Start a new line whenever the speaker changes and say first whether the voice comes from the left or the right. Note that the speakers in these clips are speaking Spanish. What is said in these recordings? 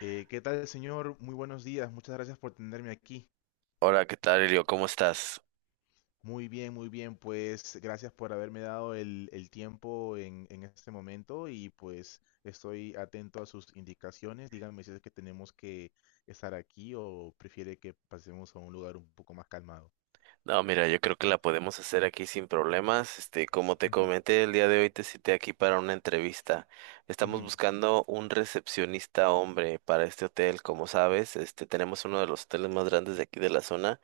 left: ¿Qué tal, señor? Muy buenos días. Muchas gracias por tenerme aquí.
right: Hola, ¿qué tal, Elio? ¿Cómo estás?
left: Muy bien, muy bien. Pues gracias por haberme dado el tiempo en este momento y pues estoy atento a sus indicaciones. Díganme si es que tenemos que estar aquí o prefiere que pasemos a un lugar un poco más calmado.
right: No, mira, yo creo que la podemos hacer aquí sin problemas. Este, como te
left: Ujú,
right: comenté, el día de hoy te cité aquí para una entrevista. Estamos
left: ujú,
right: buscando un recepcionista hombre para este hotel. Como sabes, este, tenemos uno de los hoteles más grandes de aquí de la zona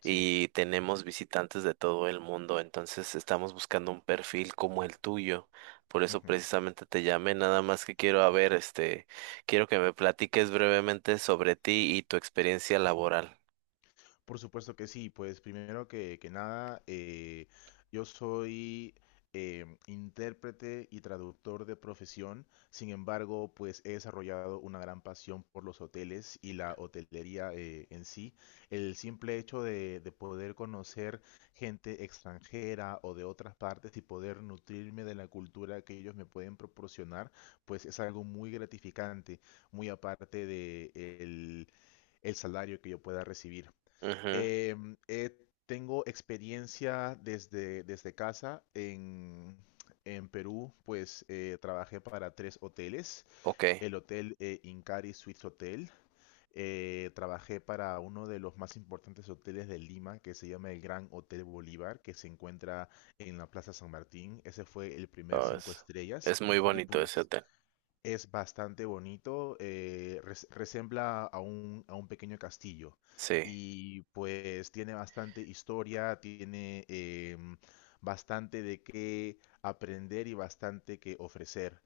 left: sí.
right: y tenemos visitantes de todo el mundo. Entonces, estamos buscando un perfil como el tuyo. Por eso precisamente te llamé, nada más que quiero a ver, este, quiero que me platiques brevemente sobre ti y tu experiencia laboral.
left: Por supuesto que sí, pues primero que nada, yo soy intérprete y traductor de profesión, sin embargo, pues he desarrollado una gran pasión por los hoteles y la hotelería en sí. El simple hecho de poder conocer gente extranjera o de otras partes y poder nutrirme de la cultura que ellos me pueden proporcionar, pues es algo muy gratificante, muy aparte de el salario que yo pueda recibir.
right: Ujú.
left: Em, eh, Tengo experiencia desde casa en Perú, pues trabajé para tres hoteles,
right: Ok,
left: el hotel Incari Suites Hotel, trabajé para uno de los más importantes hoteles de Lima, que se llama el Gran Hotel Bolívar, que se encuentra en la Plaza San Martín. Ese fue el primer
right: oh,
left: cinco estrellas,
right: es muy
left: y
right: bonito ese
left: pues
right: hotel.
left: es bastante bonito. Resembla a a un pequeño castillo
right: Sí,
left: y pues tiene bastante historia. Tiene em, bastante de qué aprender y bastante que ofrecer.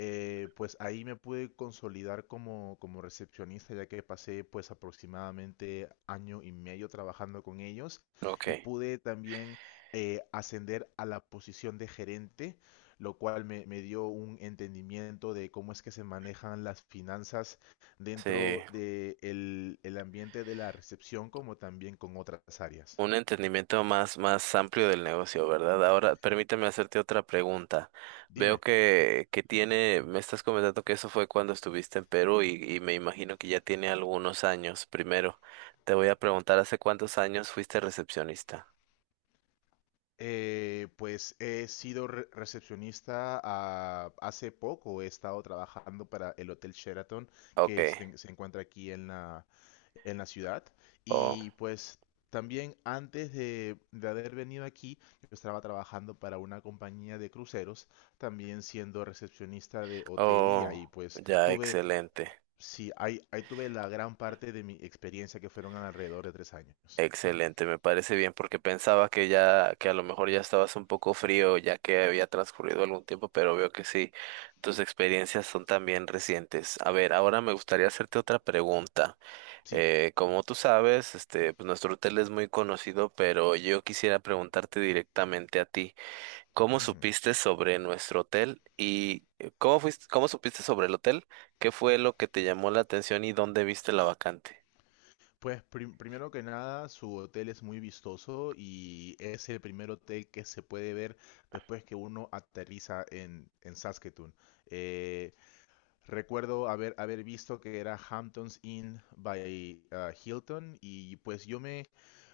left: Pues ahí me pude consolidar como recepcionista ya que pasé pues aproximadamente año y medio trabajando con ellos y
right: ok,
left: pude también ascender a la posición de gerente, lo cual dio un entendimiento de cómo es que se manejan las finanzas
right: sí,
left: dentro de el ambiente de la recepción como también con otras áreas.
right: un entendimiento más, más amplio del negocio, ¿verdad? Ahora, permíteme hacerte otra pregunta. Veo
left: Dime.
right: que tiene, me estás comentando que eso fue cuando estuviste en Perú y me imagino que ya tiene algunos años. Primero, te voy a preguntar, ¿hace cuántos años fuiste recepcionista?
left: Pues he sido re recepcionista hace poco. He estado trabajando para el Hotel Sheraton
right: Ok,
left: se encuentra aquí en la ciudad.
right: oh,
left: Y pues también antes de haber venido aquí, yo estaba trabajando para una compañía de cruceros, también siendo recepcionista de hotel y
right: oh,
left: ahí pues
right: ya,
left: tuve,
right: excelente.
left: sí, ahí tuve la gran parte de mi experiencia que fueron alrededor de 3 años.
right: Excelente, me parece bien porque pensaba que ya, que a lo mejor ya estabas un poco frío ya que había transcurrido algún tiempo, pero veo que sí, tus experiencias son también recientes. A ver, ahora me gustaría hacerte otra pregunta.
left: Sí.
right: Como tú sabes, este, pues nuestro hotel es muy conocido, pero yo quisiera preguntarte directamente a ti, ¿cómo
left: Ujú.
right: supiste sobre nuestro hotel y cómo fuiste, cómo supiste sobre el hotel? ¿Qué fue lo que te llamó la atención y dónde viste la vacante?
left: Primero que nada, su hotel es muy vistoso y es el primer hotel que se puede ver después que uno aterriza en Saskatoon. Eh, Recuerdo haber visto que era Hamptons Inn by Hilton y pues yo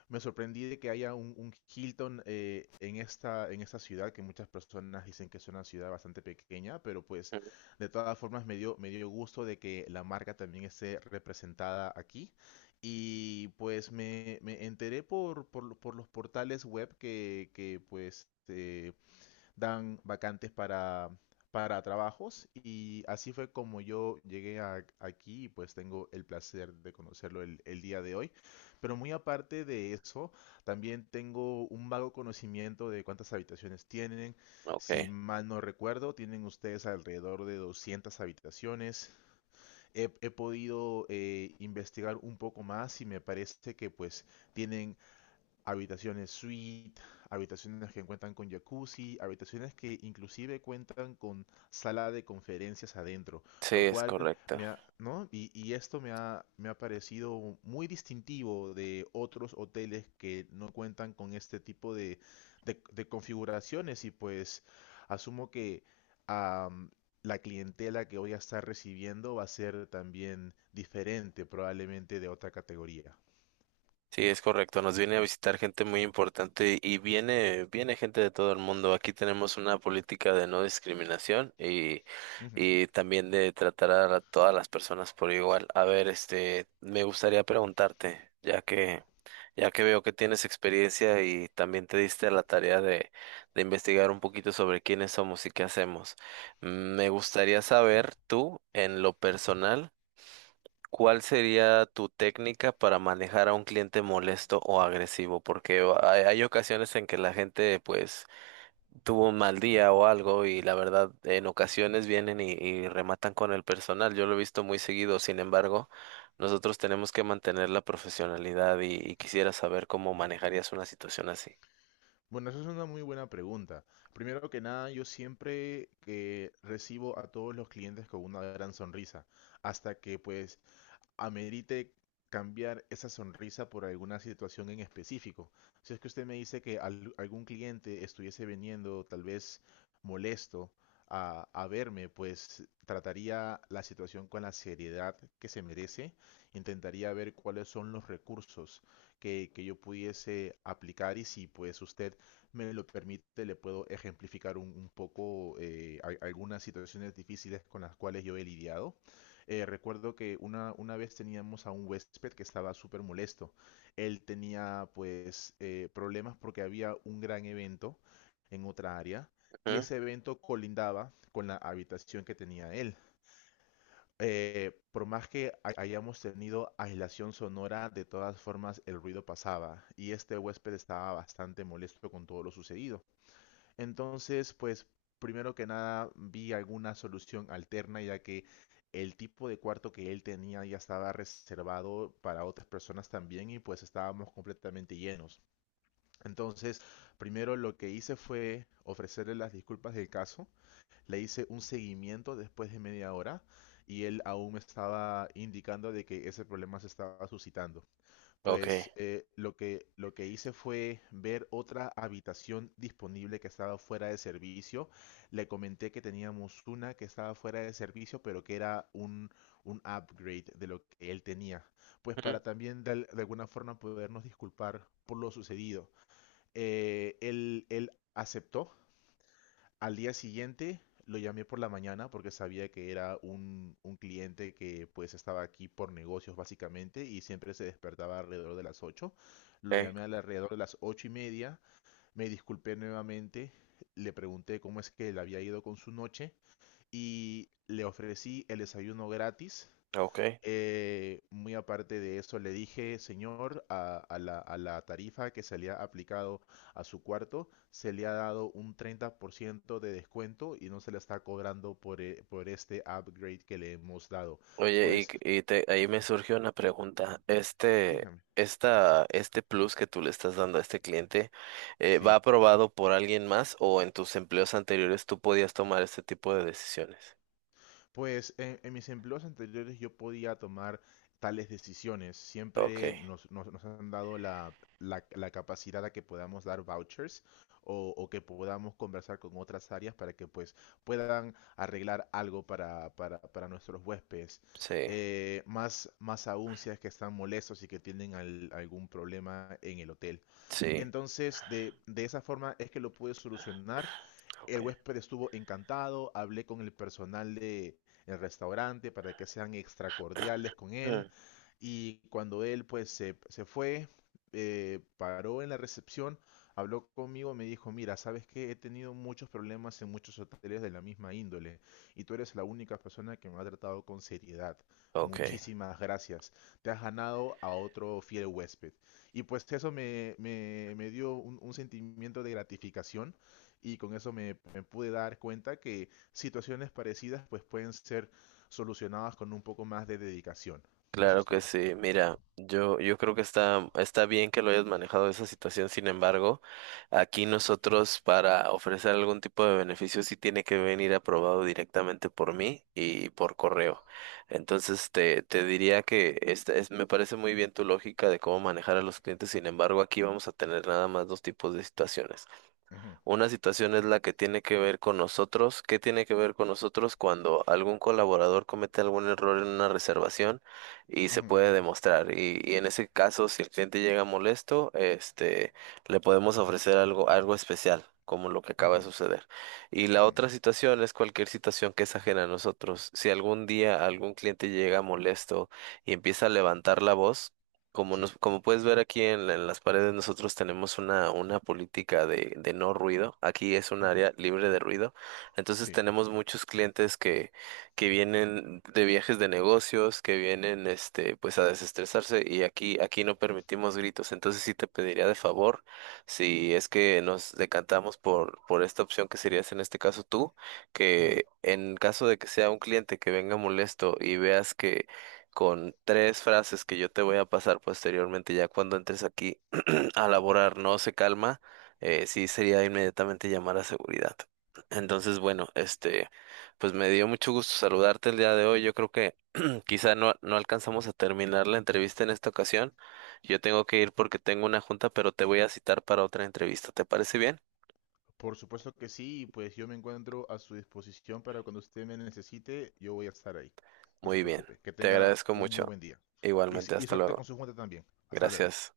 left: me sorprendí de que haya un Hilton en en esta ciudad que muchas personas dicen que es una ciudad bastante pequeña, pero pues
right: Mm.
left: de todas formas me dio gusto de que la marca también esté representada aquí. Y pues me enteré por los portales web que pues dan vacantes para trabajos y así fue como yo llegué aquí y pues tengo el placer de conocerlo el día de hoy. Pero muy aparte de eso, también tengo un vago conocimiento de cuántas habitaciones tienen.
right: Ok,
left: Si mal no recuerdo, tienen ustedes alrededor de 200 habitaciones. He podido investigar un poco más y me parece que pues tienen habitaciones suite, habitaciones que cuentan con jacuzzi, habitaciones que inclusive cuentan con sala de conferencias adentro,
right: sí,
left: lo
right: es
left: cual
right: correcto.
left: me ha, ¿no? Y esto me ha parecido muy distintivo de otros hoteles que no cuentan con este tipo de configuraciones y pues asumo que am, la clientela que voy a estar recibiendo va a ser también diferente probablemente de otra categoría.
right: Sí, es correcto. Nos viene a visitar gente muy importante y viene, viene gente de todo el mundo. Aquí tenemos una política de no discriminación
left: Ujú.
right: y también de tratar a la- todas las personas por igual. A ver, este, me gustaría preguntarte, ya que veo que tienes experiencia y también te diste a la tarea de investigar un poquito sobre quiénes somos y qué hacemos. Mm. Me gustaría saber tú, en lo personal, ¿cuál sería tu técnica para manejar a un cliente molesto o agresivo? Porque hay ocasiones en que la gente pues tuvo un mal día o algo y la verdad en ocasiones vienen y rematan con el personal. Yo lo he visto muy seguido, sin embargo, nosotros tenemos que mantener la profesionalidad y quisiera saber cómo manejarías una situación así.
left: Bueno, eso es una muy buena pregunta. Primero que nada, yo siempre recibo a todos los clientes con una gran sonrisa, hasta que pues amerite cambiar esa sonrisa por alguna situación en específico. Si es que usted me dice que algún cliente estuviese viniendo tal vez molesto a verme, pues trataría la situación con la seriedad que se merece. Intentaría ver cuáles son los recursos que yo pudiese aplicar y si pues usted me lo permite, le puedo ejemplificar un poco algunas situaciones difíciles con las cuales yo he lidiado. Recuerdo que una vez teníamos a un huésped que estaba súper molesto. Él tenía pues problemas porque había un gran evento en otra área y
right: Ujú,
left: ese evento colindaba con la habitación que tenía él. Por más que hayamos tenido aislación sonora, de todas formas el ruido pasaba y este huésped estaba bastante molesto con todo lo sucedido. Entonces, pues primero que nada vi alguna solución alterna, ya que el tipo de cuarto que él tenía ya estaba reservado para otras personas también y pues estábamos completamente llenos. Entonces, primero lo que hice fue ofrecerle las disculpas del caso, le hice un seguimiento después de media hora y él aún me estaba indicando de que ese problema se estaba suscitando.
right: ok.
left: Pues lo lo que hice fue ver otra habitación disponible que estaba fuera de servicio. Le comenté que teníamos una que estaba fuera de servicio, pero que era un upgrade de lo que él tenía. Pues
right: Ujú,
left: para también de alguna forma podernos disculpar por lo sucedido. Él aceptó. Al día siguiente lo llamé por la mañana porque sabía que era un cliente que pues estaba aquí por negocios básicamente y siempre se despertaba alrededor de las 8. Lo
right: ok,
left: llamé al alrededor de las 8:30, me disculpé nuevamente, le pregunté cómo es que le había ido con su noche y le ofrecí el desayuno gratis.
right: ok.
left: Muy aparte de eso, le dije, señor, a la tarifa que se le ha aplicado a su cuarto, se le ha dado un 30% de descuento y no se le está cobrando por este upgrade que le hemos dado.
right: Oye,
left: Pues,
right: y te- ahí me surgió una pregunta. Este,
left: dígame,
right: este plus que tú le estás dando a este cliente, ¿va
left: sí.
right: aprobado por alguien más o en tus empleos anteriores tú podías tomar este tipo de decisiones?
left: Pues en mis empleos anteriores yo podía tomar tales decisiones.
right: Ok,
left: Siempre nos han dado la capacidad a que podamos dar vouchers o que podamos conversar con otras áreas para que pues puedan arreglar algo para nuestros huéspedes.
right: sí,
left: Más más aún si es que están molestos y que tienen algún problema en el hotel.
right: sí,
left: Entonces, de esa forma es que lo pude solucionar.
right: ok.
left: El huésped estuvo encantado, hablé con el personal de el restaurante para que sean extra cordiales con él
right: Mm.
left: y cuando él pues se fue, paró en la recepción, habló conmigo, me dijo, mira, sabes que he tenido muchos problemas en muchos hoteles de la misma índole y tú eres la única persona que me ha tratado con seriedad.
right: Ok.
left: Muchísimas gracias. Te has ganado a otro fiel huésped. Y pues eso me dio un sentimiento de gratificación y con eso me pude dar cuenta que situaciones parecidas pues pueden ser solucionadas con un poco más de dedicación. Eso
right: Claro
left: es
right: que
left: todo.
right: sí, mira, yo creo que está, está bien que lo hayas manejado esa situación, sin embargo, aquí nosotros para ofrecer algún tipo de beneficio sí tiene que venir aprobado directamente por mí y por correo. Entonces te diría que esta es, me parece muy bien tu lógica de cómo manejar a los clientes, sin embargo, aquí vamos a tener nada más dos tipos de situaciones.
left: Ujú,
right: Una situación es la que tiene que ver con nosotros. ¿Qué tiene que ver con nosotros cuando algún colaborador comete algún error en una reservación y se
left: ujú,
right: puede demostrar? Y en ese caso, si el cliente llega molesto, este, le podemos ofrecer algo, algo especial, como lo que acaba de
left: ujú,
right: suceder. Y la
left: ujú.
right: otra situación es cualquier situación que es ajena a nosotros. Si algún día algún cliente llega molesto y empieza a levantar la voz, como
left: Sí,
right: nos, como puedes ver aquí en, la- en las paredes, nosotros tenemos una política de no ruido. Aquí es un
left: ujú,
right: área libre de ruido. Entonces
left: sí.
right: tenemos muchos clientes que vienen de viajes de negocios, que vienen este, pues a desestresarse, y aquí, aquí no permitimos gritos. Entonces sí te pediría de favor, si es que nos decantamos por esta opción que serías en este caso tú,
left: Ujú.
right: que en caso de que sea un cliente que venga molesto y veas que con 3 frases que yo te voy a pasar posteriormente, ya cuando entres aquí a laborar, no se calma, sí sería inmediatamente llamar a seguridad. Entonces, bueno, este, pues me dio mucho gusto saludarte el día de hoy. Yo creo que quizá no, no alcanzamos a terminar la entrevista en esta ocasión. Yo tengo que ir porque tengo una junta, pero te voy a citar para otra entrevista. ¿Te parece bien?
left: Por supuesto que sí, y pues yo me encuentro a su disposición para cuando usted me necesite, yo voy a estar ahí. No se
right: Muy bien.
left: preocupe. Que
right: Te
left: tenga
right: agradezco
left: un muy
right: mucho.
left: buen día.
right: Igualmente,
left: Y
right: hasta
left: suerte con
right: luego.
left: su junta también. Hasta luego.
right: Gracias.